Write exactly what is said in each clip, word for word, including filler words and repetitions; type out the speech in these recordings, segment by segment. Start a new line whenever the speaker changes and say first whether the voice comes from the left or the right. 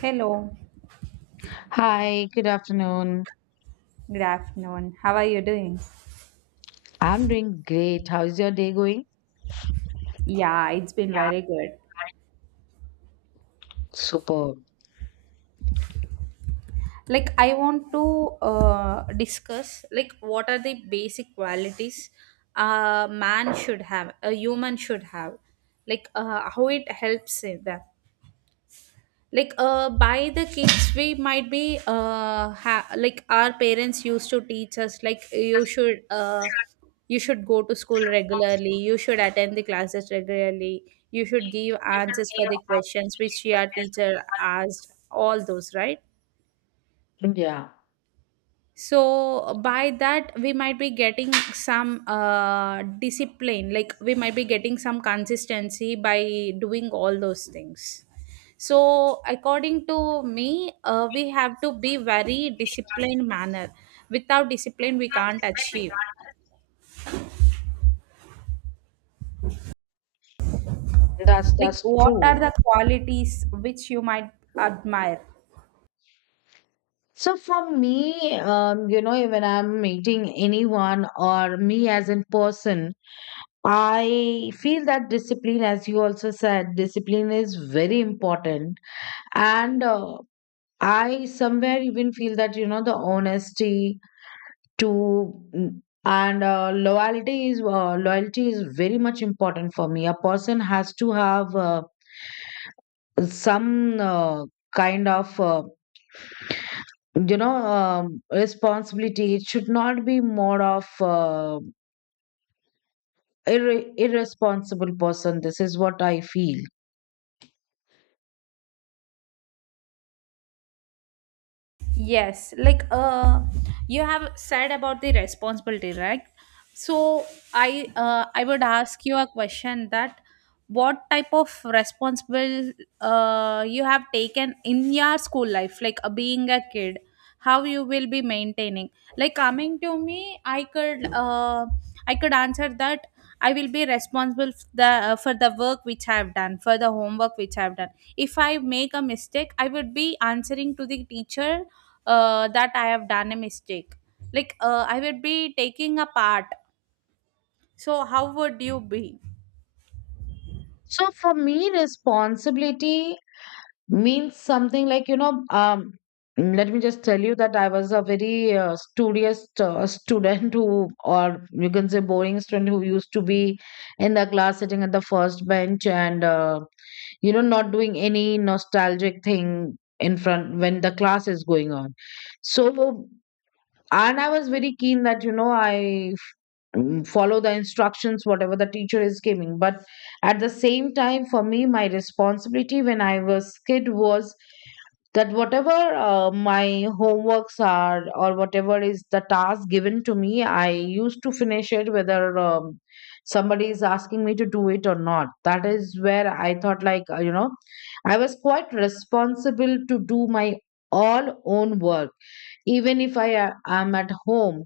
right: Hello,
left: Hi, good afternoon.
right: good afternoon. How are you doing?
left: I'm doing great. How's your day going?
right: Yeah, it's been very good.
left: Superb.
right: Like, I want to uh, discuss like what are the basic qualities a man should have, a human should have, like uh, how it helps in that. Like uh by the kids we might be uh ha- like our parents used to teach us like you should uh you should go to school regularly, you should attend the classes regularly, you should give answers for the questions which your teacher asked, all those, right?
left: Yeah,
right: So uh, by that, we might be getting some uh, discipline, like we might be getting some consistency by doing all those things. So according to me, uh, we have to be very disciplined manner. Without discipline, we can't achieve.
left: that's
right: Like
left: that's
right: what are
left: true.
right: the qualities which you might admire?
left: So for me, um, you know, when I'm meeting anyone or me as in person, I feel that discipline, as you also said, discipline is very important. And uh, I somewhere even feel that, you know, the honesty to mm, and uh, loyalty is uh, loyalty is very much important for me, a person has to have uh, some uh, kind of uh, you know um, responsibility. It should not be more of uh, irre- irresponsible person. This is what I feel.
right: Yes, like uh, you have said about the responsibility, right? So I uh, I would ask you a question that what type of responsible uh, you have taken in your school life, like uh, being a kid, how you will be maintaining. Like coming to me, I could uh, I could answer that I will be responsible f- the uh, for the work which I have done, for the homework which I have done. If I make a mistake, I would be answering to the teacher uh, that I have done a mistake. Like uh, I would be taking a part. So how would you be?
left: So for me, responsibility means something like, you know um let me just tell you that I was a very uh, studious uh, student, who, or you can say boring student, who used to be in the class sitting at the first bench, and uh, you know not doing any nostalgic thing in front when the class is going on. So, and I was very keen that you know I mm, follow the instructions whatever the teacher is giving, but at the same time for me my responsibility when I was kid was that whatever uh, my homeworks are, or whatever is the task given to me, I used to finish it, whether um, somebody is asking me to do it or not. That is where I thought, like, uh, you know I was quite responsible to do my all own work, even if I uh, am at home.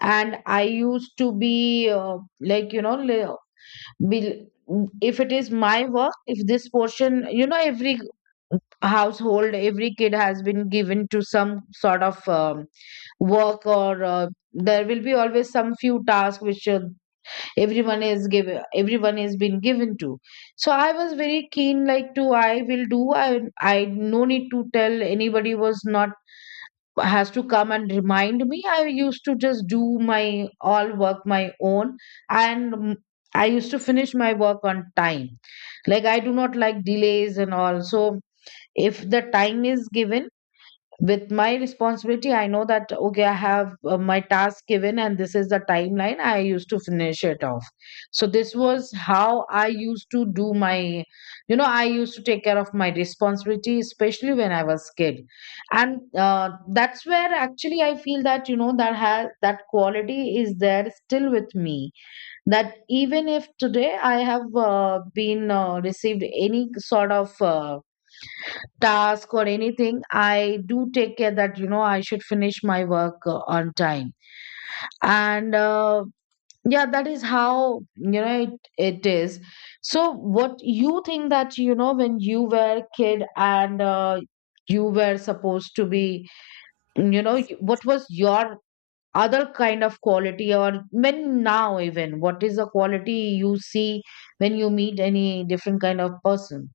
left: And I used to be uh, like you know li- Bel- if it is my work, if this portion, you know, every household, every kid has been given to some sort of um, work, or uh, there will be always some few tasks which uh, everyone is given, everyone is been given to. So I was very keen, like, to I will do. I I no need to tell, anybody was not has to come and remind me. I used to just do my all work my own, and mm, I used to finish my work on time, like I do not like delays and all. So if the time is given, with my responsibility, I know that, okay, I have uh, my task given and this is the timeline, I used to finish it off. So this was how I used to do my you know I used to take care of my responsibility, especially when I was kid. And uh, that's where actually I feel that, you know that has that quality is there still with me, that even if today I have uh, been uh, received any sort of uh, task or anything, I do take care that, you know, I should finish my work uh, on time. And uh, yeah, that is how, you know, it, it is. So, what you think that, you know, when you were a kid and uh, you were supposed to be, you know, y- what was your other kind of quality, or when now even what is the quality you see when you meet any different kind of person?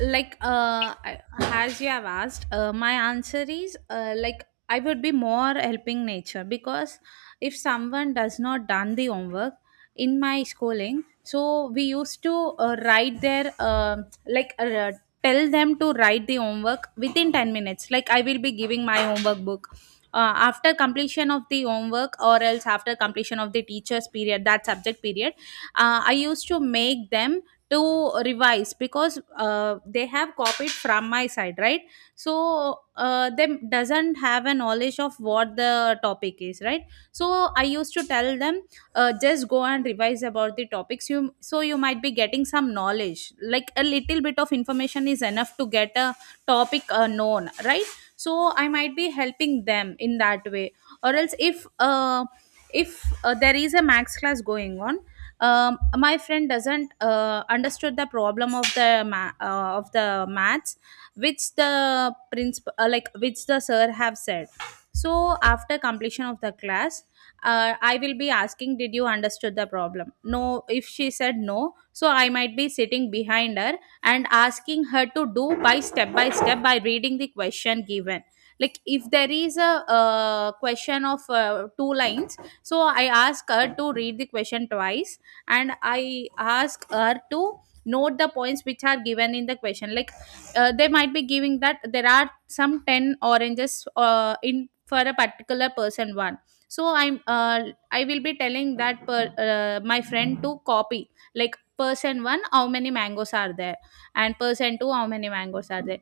right: like uh I- as you have asked, uh, my answer is, uh, like, I would be more helping nature, because if someone does not done the homework in my schooling, so we used to uh, write their um like uh, tell them to write the homework within ten minutes. Like I will be giving my homework book uh, after completion of the homework, or else after completion of the teacher's period, that subject period. uh, I used to make them to revise, because uh, they have copied from my side, right? So uh, them doesn't have a knowledge of what the topic is, right? So I used to tell them, uh, just go and revise about the topics you, so you might be getting some knowledge, like a little bit of information is enough to get a topic uh, known, right? So I might be helping them in that way. Or else if uh, if uh, there is a max class going on, um, my friend doesn't uh, understood the problem of the ma- uh, of the maths which the principal uh, like which the sir have said. So after completion of the class, uh, I will be asking, did you understood the problem? No, if she said no, so I might be sitting behind her and asking her to do by step by step, by reading the question given. Like if there is a uh, question of uh, two lines, so I ask her to read the question twice, and I ask her to note the points which are given in the question. Like uh, they might be giving that there are some ten oranges uh, in for a particular person one. So i'm uh, I will be telling that per, uh, my friend to copy, like person one how many mangoes are there, and person two how many mangoes are there.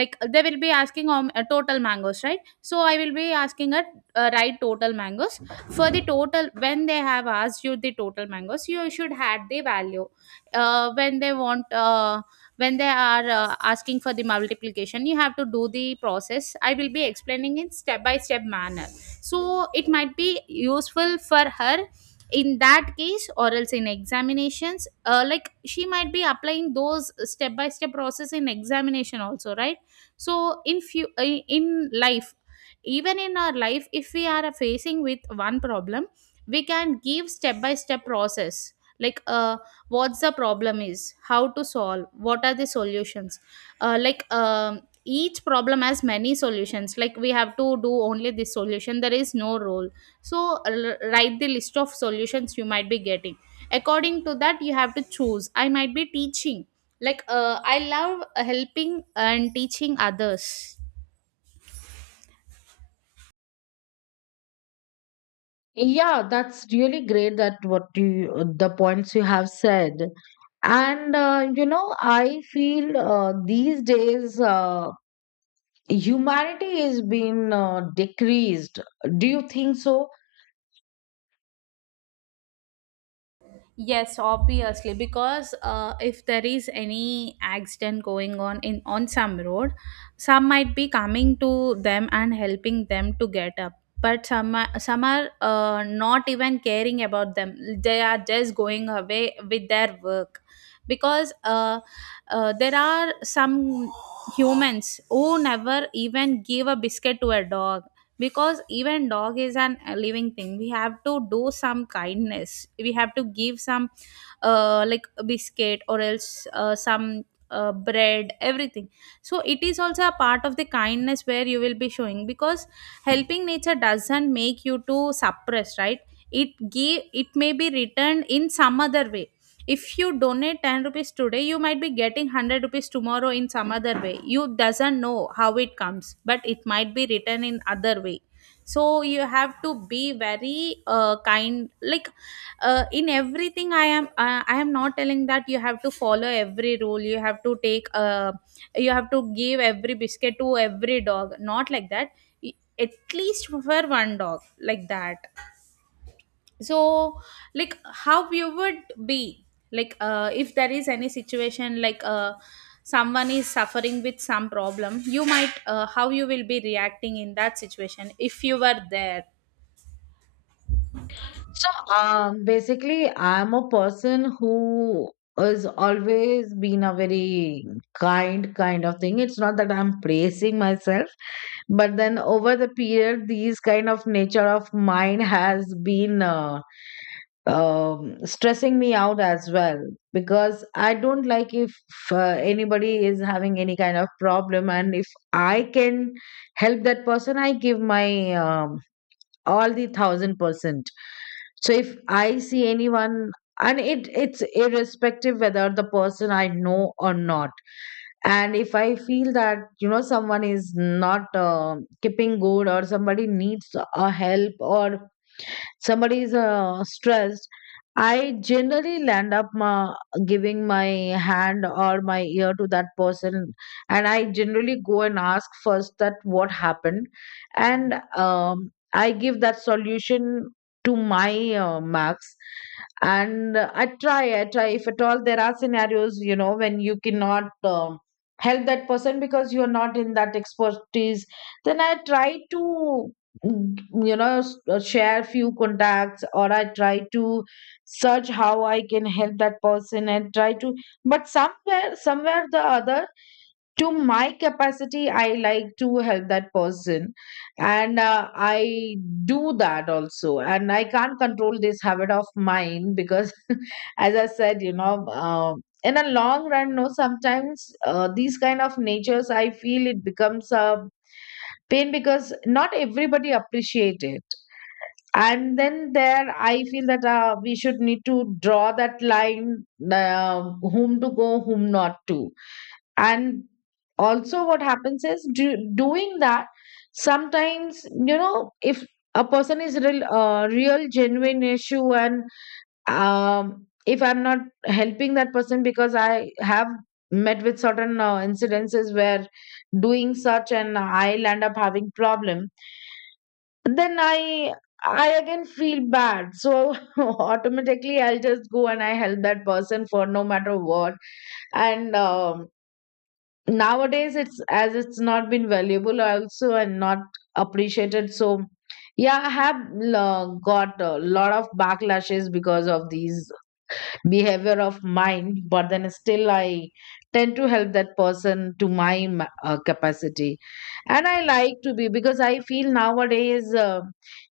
right: Like they will be asking um, uh, total mangoes, right? So I will be asking her, uh, write total mangoes. For the total, when they have asked you the total mangoes, you should add the value. uh, when they want uh, when they are uh, asking for the multiplication, you have to do the process. I will be explaining in step by step manner, so it might be useful for her in that case. Or else in examinations, uh, like, she might be applying those step by step process in examination also, right? So in few uh, in life, even in our life, if we are facing with one problem, we can give step by step process. like uh, what's the problem is, how to solve, what are the solutions. Uh, like um, each problem has many solutions, like we have to do only this solution, there is no rule. So uh, l- write the list of solutions you might be getting. According to that, you have to choose. I might be teaching, like uh, I love helping and teaching others.
left: Yeah, that's really great that what you, the points you have said. And uh, you know, I feel uh, these days uh, humanity is being uh, decreased. Do you think so?
right: Yes, obviously, because uh, if there is any accident going on in on some road, some might be coming to them and helping them to get up, but some are, some are uh, not even caring about them. They are just going away with their work, because uh, uh, there are some humans who never even give a biscuit to a dog, because even dog is an a living thing, we have to do some kindness, we have to give some uh, like a biscuit, or else uh, some uh, bread, everything. So it is also a part of the kindness where you will be showing, because helping nature doesn't make you to suppress, right? It give it may be returned in some other way. If you donate ten rupees today, you might be getting one hundred rupees tomorrow in some other way. You doesn't know how it comes, but it might be written in other way. So you have to be very uh, kind. Like uh, in everything, i am uh, I am not telling that you have to follow every rule, you have to take uh, you have to give every biscuit to every dog, not like that. Y- at least for one dog, like that. So like how you would be, like uh, if there is any situation, like uh, someone is suffering with some problem, you might uh, how you will be reacting in that situation if you were there?
left: So um, basically, I'm a person who is always been a very kind, kind of thing. It's not that I'm praising myself, but then over the period, these kind of nature of mine has been uh, um, stressing me out as well, because I don't like if uh, anybody is having any kind of problem, and if I can help that person, I give my um, all the thousand percent. So if I see anyone, and it it's irrespective whether the person I know or not. And if I feel that you know someone is not uh, keeping good, or somebody needs a help, or somebody is uh, stressed, I generally land up ma giving my hand or my ear to that person, and I generally go and ask first that what happened, and um, I give that solution to my uh, marks. And uh, i try i try, if at all there are scenarios, you know when you cannot um help that person because you are not in that expertise, then I try to mm, you know s- uh, share few contacts, or I try to search how I can help that person, and try to. But somewhere somewhere the other, to my capacity, I like to help that person, and uh, I do that also, and I can't control this habit of mine, because as I said, you know uh, in a long run, no, sometimes uh, these kind of natures, I feel it becomes a pain, because not everybody appreciates it, and then there I feel that uh, we should need to draw that line, uh, whom to go, whom not to. And also what happens is, do, doing that sometimes, you know if a person is real uh, real genuine issue, and um, if I'm not helping that person, because I have met with certain uh, incidences where doing such, and I'll end up having problem, then i i again feel bad. So automatically I'll just go and I help that person for no matter what. And um, nowadays, it's as it's not been valuable also and not appreciated. So yeah, I have uh, got a lot of backlashes because of these behavior of mind, but then still I tend to help that person to my m- uh, capacity, and I like to be, because I feel nowadays, uh,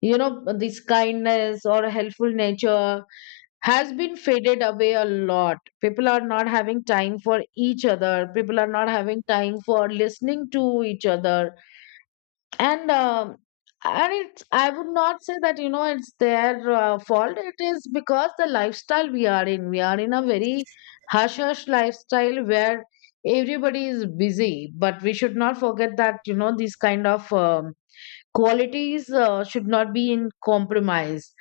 left: you know this kindness or helpful nature has been faded away a lot. People are not having time for each other. People are not having time for listening to each other. And um, and it's, I would not say that you know it's their uh, fault. It is because the lifestyle we are in we are in a very hush hush lifestyle, where everybody is busy. But we should not forget that you know these kind of um, qualities uh, should not be in compromise.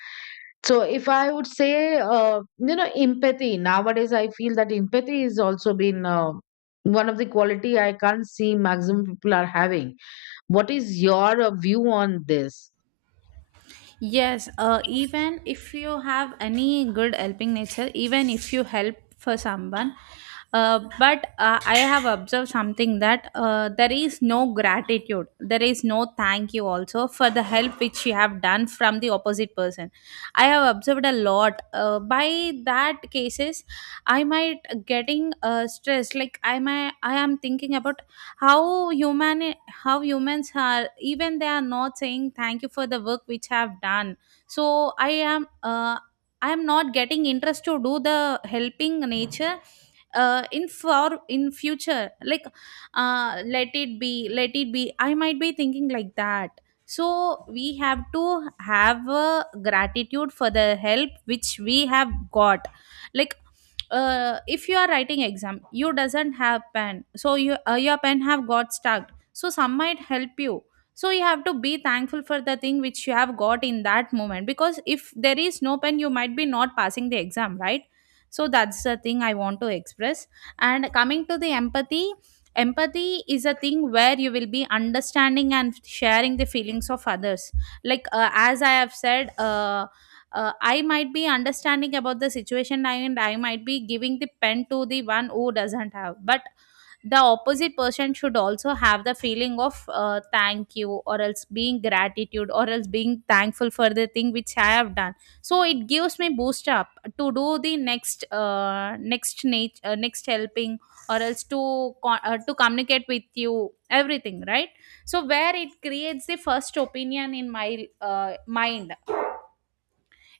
left: So if I would say, uh, you know empathy, nowadays I feel that empathy is also been uh, one of the quality I can't see maximum people are having. What is your uh, view on this?
right: Yes, uh,
left: Yes.
right: even if you have any good helping nature, even if you help for someone, uh, but uh, I have observed something, that uh, there is no gratitude, there is no thank you also for the help which you have done from the opposite person. I have observed a lot. Uh, by that cases, I might getting uh, stressed. Like I might, I am thinking about how human how humans are, even they are not saying thank you for the work which I have done. So I am, uh, I am not getting interest to do the helping nature uh, in for in future. Like, uh, let it be let it be, I might be thinking like that. So we have to have uh, gratitude for the help which we have got. Like uh, if you are writing exam, you doesn't have pen, so you uh, your pen have got stuck, so some might help you. So you have to be thankful for the thing which you have got in that moment, because if there is no pen, you might be not passing the exam, right? So that's the thing I want to express. And coming to the empathy, empathy is a thing where you will be understanding and sharing the feelings of others. Like uh, as I have said uh, uh, I might be understanding about the situation, and I might be giving the pen to the one who doesn't have. But the opposite person should also have the feeling of, uh, thank you, or else being gratitude, or else being thankful for the thing which I have done. So it gives me boost up to do the next uh, next nat- uh, next helping, or else to co- uh, to communicate with you everything, right? So where it creates the first opinion in my uh, mind,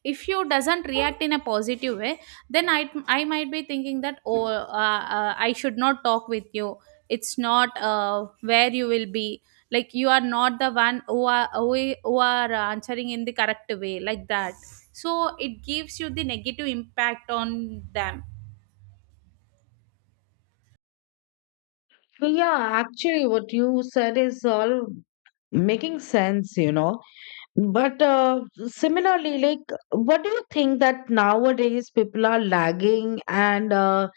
right: if you doesn't react in a positive way, then i i might be thinking that, oh, uh, uh, I should not talk with you. It's not uh, where you will be, like, you are not the one who are who, i- who are answering in the correct way, like that. So it gives you the negative impact on them.
left: Yeah, actually what you said is all making sense you know But uh, similarly, like, what do you think that nowadays people are lagging? And, uh,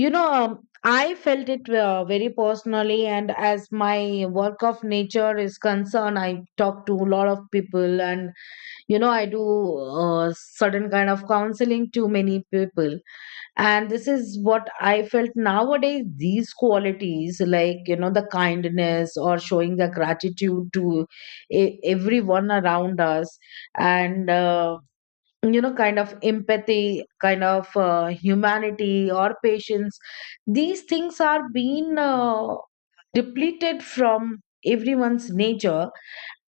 left: you know, um, I felt it uh, very personally. And as my work of nature is concerned, I talk to a lot of people, and, you know, I do uh, certain kind of counseling to many people. And this is what I felt nowadays, these qualities, like, you know the kindness, or showing the gratitude to e- everyone around us, and uh, you know kind of empathy, kind of uh, humanity, or patience, these things are being uh, depleted from everyone's nature.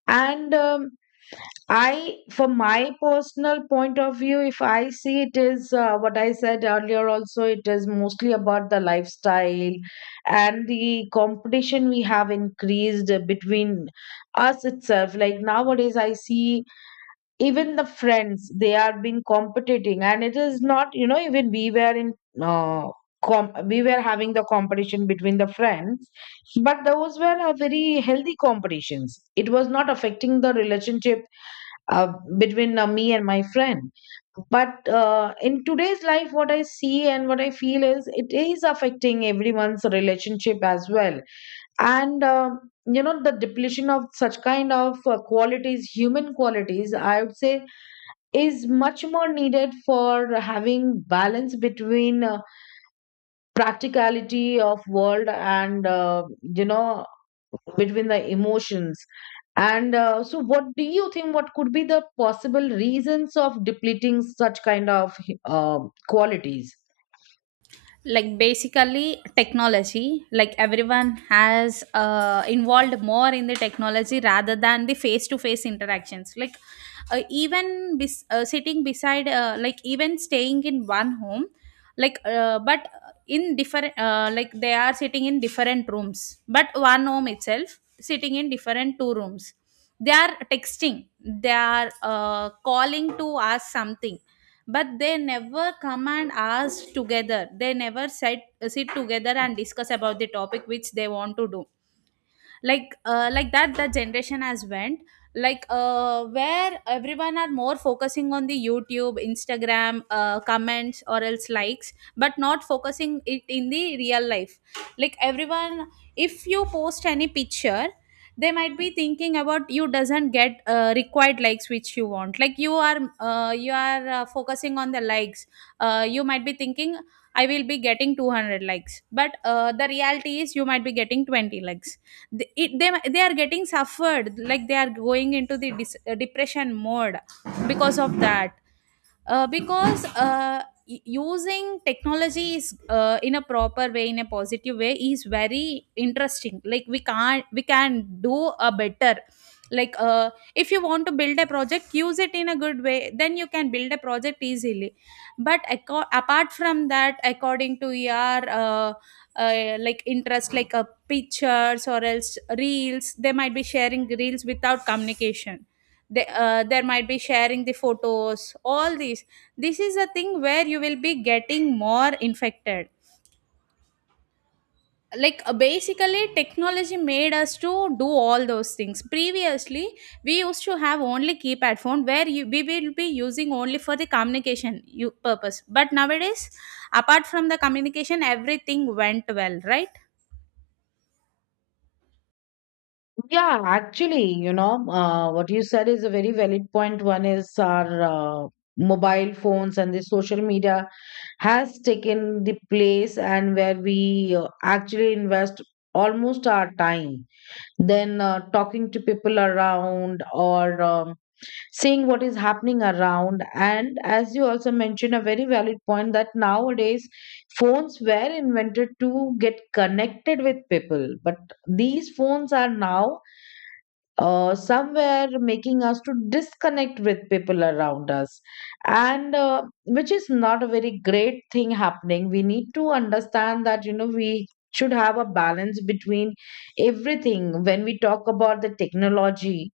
left: And um, I, from my personal point of view, if I see, it is uh, what I said earlier also. It is mostly about the lifestyle, and the competition we have increased uh, between us itself. Like nowadays, I see even the friends, they are being competing, and it is not, you know, even we were in. Uh, com- we were having the competition between the friends, but those were a very healthy competitions, it was not affecting the relationship uh, between uh, me and my friend. But uh, in today's life, what I see and what I feel is, it is affecting everyone's relationship as well. And uh, you know the depletion of such kind of uh, qualities, human qualities I would say, is much more needed for having balance between uh, practicality of world, and uh, you know between the emotions. And uh, so, what do you think, what could be the possible reasons of depleting such kind of uh, qualities?
right: Like basically technology, like everyone has uh, involved more in the technology rather than the face to face interactions. Like uh, even bes- uh, sitting beside, uh, like even staying in one home, like uh, but in different, uh, like they are sitting in different rooms, but one home itself, sitting in different two rooms, they are texting, they are uh, calling to ask something, but they never come and ask together. They never sit, sit together and discuss about the topic which they want to do. Like uh, like that the generation has went. Like uh, where everyone are more focusing on the YouTube, Instagram uh, comments, or else likes, but not focusing it in the real life. Like everyone, if you post any picture, they might be thinking about, you doesn't get uh, required likes which you want. Like you are uh, you are uh, focusing on the likes. Uh, you might Be thinking I will be getting two hundred likes but uh, the reality is you might be getting twenty likes. They, it, they, they are getting suffered, like they are going into the dis- uh, depression mode because of that. uh, because uh, y- Using technology is uh, in a proper way, in a positive way, is very interesting, like we can't we can do a better. like uh, if you want to build a project, use it in a good way, then you can build a project easily. But aco- apart from that, according to your uh, uh, like interest, like uh, pictures or else reels, they might be sharing reels without communication. They, uh, there might be sharing the photos, all these. This is a thing where you will be getting more infected. Like uh, basically, technology made us to do all those things. Previously, we used to have only keypad phone where you, we will be using only for the communication you, purpose, but nowadays, apart from the communication, everything went well, right?
left: Yeah, actually you know uh, what you said is a very valid point point. One is our uh, mobile phones and the social media has taken the place, and where we uh, actually invest almost our time then uh, talking to people around, or um, seeing what is happening around. And as you also mentioned, a very valid point, that nowadays phones were invented to get connected with people, but these phones are now uh, somewhere making us to disconnect with people around us. And uh, which is not a very great thing happening. We need to understand that you know we should have a balance between everything. When we talk about the technology,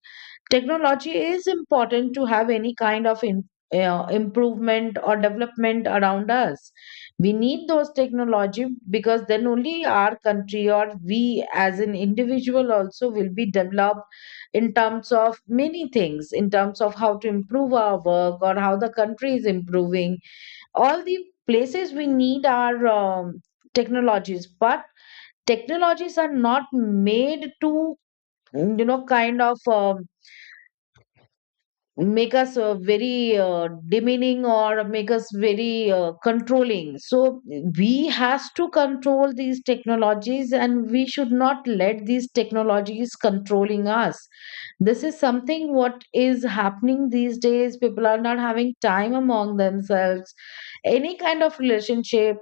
left: technology is important to have any kind of in, uh, improvement or development around us. We need those technology, because then only our country, or we as an individual also will be developed in terms of many things, in terms of how to improve our work or how the country is improving. All the places we need are um, technologies. But technologies are not made to, you know, kind of um, make us uh, very uh, demeaning or make us very uh, controlling. So we has to control these technologies and we should not let these technologies controlling us. This is something what is happening these days. People are not having time among themselves, any kind of relationship.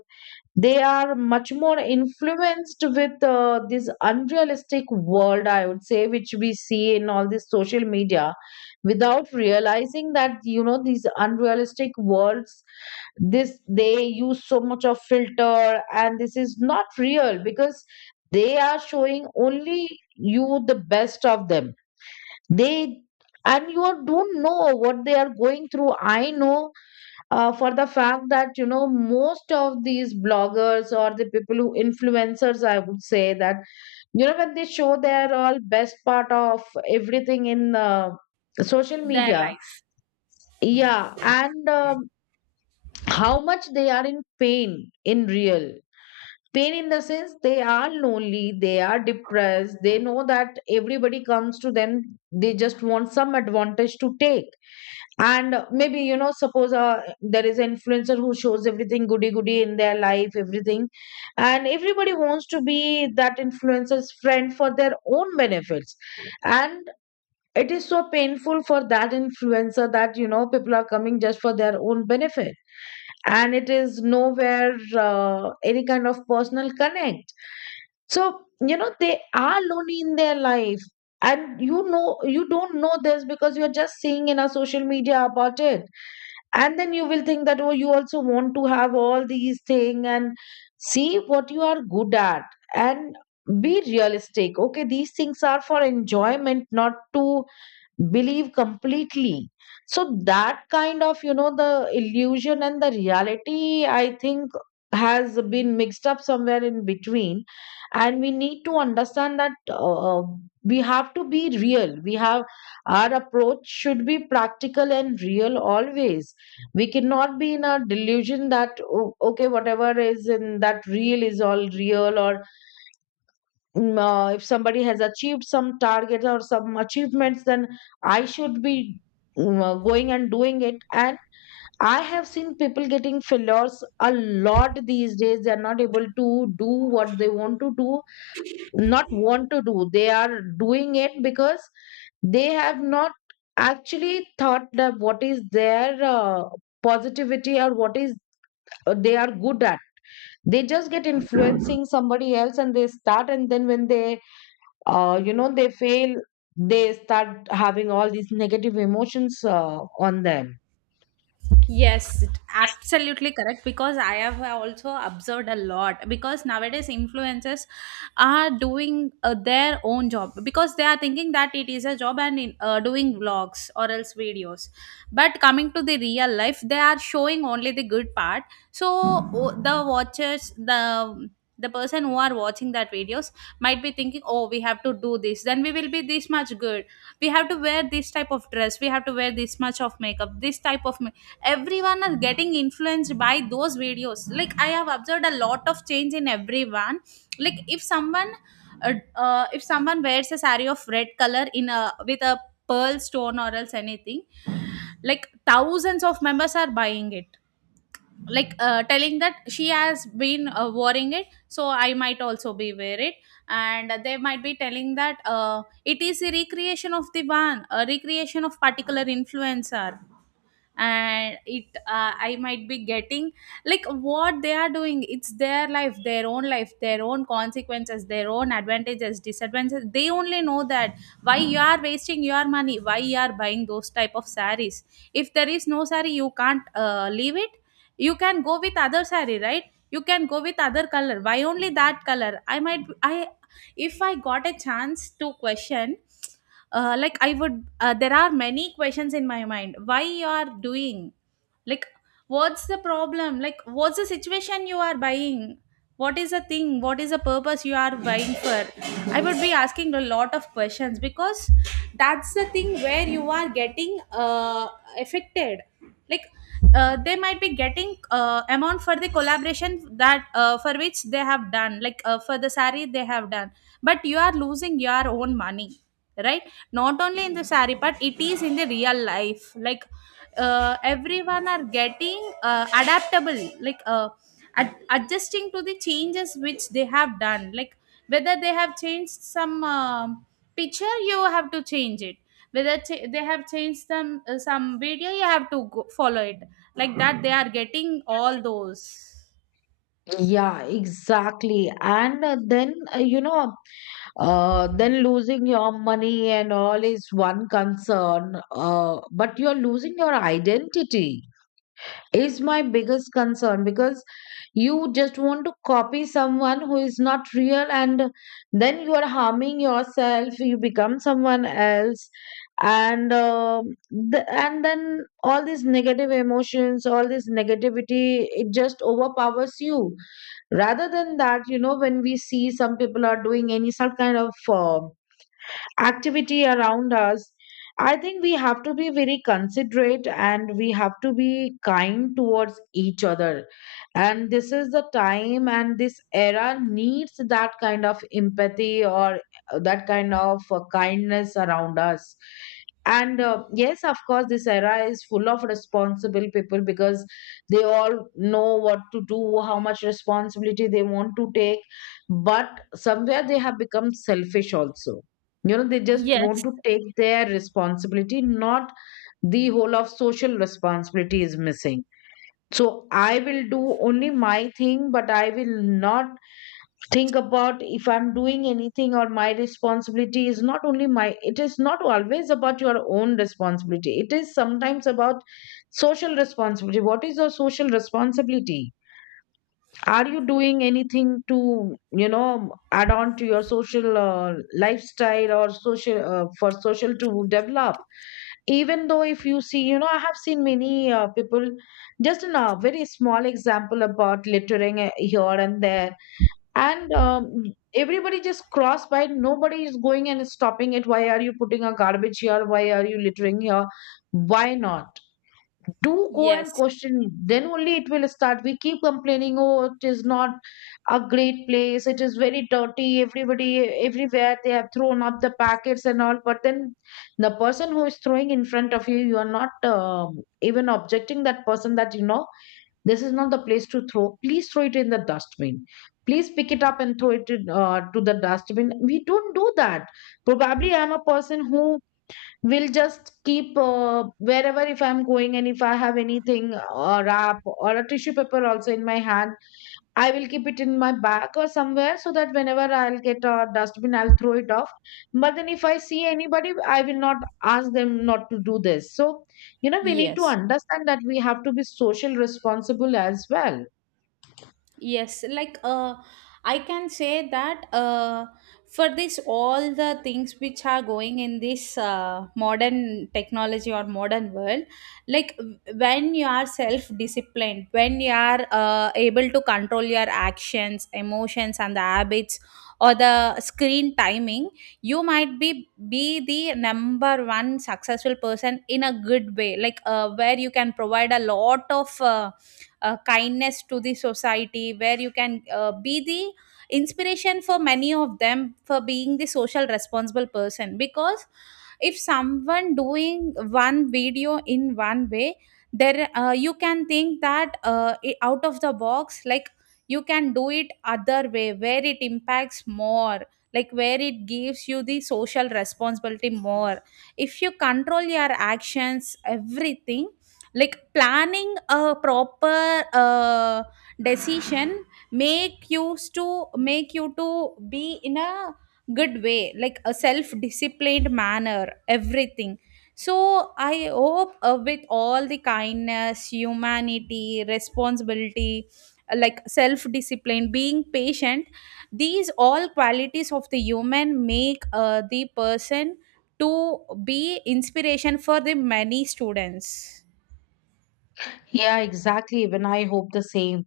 left: They are much more influenced with uh, this unrealistic world, I would say, which we see in all this social media, without realizing that you know these unrealistic worlds, this, they use so much of filter and this is not real, because they are showing only you the best of them. They, and you don't know what they are going through. I know uh, for the fact that you know most of these bloggers or the people who influencers, I would say, that you know when they show their all best part of everything in uh, social
right: Their
left: media.
right: life.
left: Yeah, and um, how much they are in pain, in real pain. In the sense, they are lonely, they are depressed. They know that everybody comes to them, they just want some advantage to take. And maybe, you know, suppose uh, there is an influencer who shows everything goody goody in their life, everything, and everybody wants to be that influencer's friend for their own benefits. And it is so painful for that influencer, that you know people are coming just for their own benefit, and it is nowhere uh, any kind of personal connect. So you know they are lonely in their life, and you know you don't know this because you're just seeing in our social media about it. And then you will think that, oh, you also want to have all these things, and see what you are good at, and be realistic. Okay, these things are for enjoyment, not to believe completely. So that kind of, you know, the illusion and the reality, I think, has been mixed up somewhere in between. And we need to understand that uh, we have to be real. We have, our approach should be practical and real always. We cannot be in a delusion that "Oh, okay, whatever is in that real is all real," or mm, uh, if somebody has achieved some targets or some achievements, then I should be mm, uh, going and doing it. And I have seen people getting failures a lot these days. They are not able to do what they want to do. Not want to do, they are doing it because they have not actually thought that what is their uh, positivity or what is uh, they are good at. They just get influencing somebody else and they start, and then when they uh, you know they fail, they start having all these negative emotions uh, on them.
right: Yes, it- absolutely correct. Because I have also observed a lot. Because nowadays influencers are doing uh, their own job, because they are thinking that it is a job and in, uh, doing vlogs or else videos. But coming to the real life, they are showing only the good part. So o- the watchers, the the person who are watching that videos might be thinking, oh, we have to do this, then we will be this much good. We have to wear this type of dress. We have to wear this much of makeup. This type of, everyone is getting influenced by those videos, like I have observed a lot of change in everyone. Like if someone, uh, uh, if someone wears a saree of red color in a, with a pearl stone or else anything, like thousands of members are buying it, like uh, telling that she has been uh, wearing it, so I might also be wear it. And they might be telling that uh, it is a recreation of the one, a recreation of particular influencer, and it uh, I might be getting, like what they are doing, it's their life, their own life, their own consequences, their own advantages, disadvantages, they only know that. Why you are wasting your money? Why you are buying those type of saris? If there is no sari, you can't uh, leave it. You can go with other sari, right? You can go with other color. Why only that color? I might i if I got a chance to question, uh, like I would uh, there are many questions in my mind. Why you are doing, like, what's the problem, like what's the situation you are buying? What is the thing, what is the purpose you are buying for? I would be asking a lot of questions, because that's the thing where you are getting uh, affected. Like uh, they might be getting uh, amount for the collaboration that uh, for which they have done, like uh, for the sari they have done, but you are losing your own money, right? Not only in the saree, but it is in the real life. Like uh, everyone are getting uh, adaptable, like uh, ad- adjusting to the changes which they have done. Like whether they have changed some um picture, you have to change it. Whether ch- they have changed some uh, some video, you have to go- follow it. Like that, they are getting all those.
left: Yeah, exactly. And uh, then uh, you know, uh, then losing your money and all is one concern, uh, but you're losing your identity is my biggest concern. Because you just want to copy someone who is not real, and then you are harming yourself, you become someone else. And um the, and then all these negative emotions, all this negativity, it just overpowers you. Rather than that, you know, when we see some people are doing any some kind of uh, activity around us, I think we have to be very considerate and we have to be kind towards each other. And this is the time, and this era needs that kind of empathy or that kind of uh, kindness around us. And uh, yes, of course, this era is full of responsible people, because they all know what to do, how much responsibility they want to take. But somewhere they have become selfish also. You know, they just want
right: Yes.
left: to take their responsibility, not the whole of social responsibility is missing. So I will do only my thing, but I will not think about if I'm doing anything, or my responsibility is not only my. It is not always about your own responsibility, it is sometimes about social responsibility. What is your social responsibility? Are you doing anything to, you know, add on to your social uh, lifestyle or social uh, for social to develop? Even though if you see, you know, I have seen many uh, people, just in a very small example about littering uh, here and there, and um, everybody just cross by. Nobody is going and stopping it. Why are you putting a garbage here? Why are you littering here? Why not? Do go and
right: Yes.
left: question, then only it will start. We keep complaining, oh, it is not a great place, it is very dirty, everybody everywhere they have thrown up the packets and all. But then the person who is throwing in front of you, you are not um, even objecting that person, that you know this is not the place to throw, please throw it in the dustbin, please pick it up and throw it in, uh, to the dustbin. We don't do that. Probably I'm a person who will just keep uh, wherever, if I'm going and if I have anything or wrap or a tissue paper also in my hand, I will keep it in my bag or somewhere, so that whenever I'll get a dustbin I'll throw it off. But then if I see anybody I will not ask them not to do this. So you know we need to
right: Yes.
left: understand that we have to be social responsible as well.
right: Yes, like uh, I can say that, uh, for this, all the things which are going in this uh, modern technology or modern world, like w- when you are self disciplined, when you are uh, able to control your actions, emotions, and the habits or the screen timing, you might be be the number one successful person in a good way, like uh, where you can provide a lot of. Uh, uh, kindness to the society, where you can uh, be the inspiration for many of them, for being the social responsible person. Because if someone doing one video in one way, there uh, you can think that, uh, i- out of the box, like you can do it other way where it impacts more, like where it gives you the social responsibility more. If you control your actions, everything, like planning a proper uh, decision make you to make you to be in a good way, like a self disciplined manner, everything. So I hope uh, with all the kindness, humanity, responsibility, uh, like self discipline, being patient, these all qualities of the human make uh, the person to be inspiration for the many students.
left: Yeah, exactly, even I hope the same.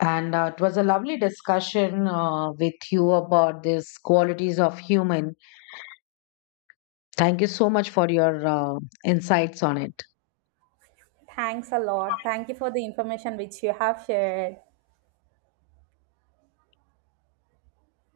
left: And uh, it was a lovely discussion uh, with you about these qualities of human. Thank you so much for your uh, insights on it.
right: Thanks a lot. Thank you for the information which you have shared.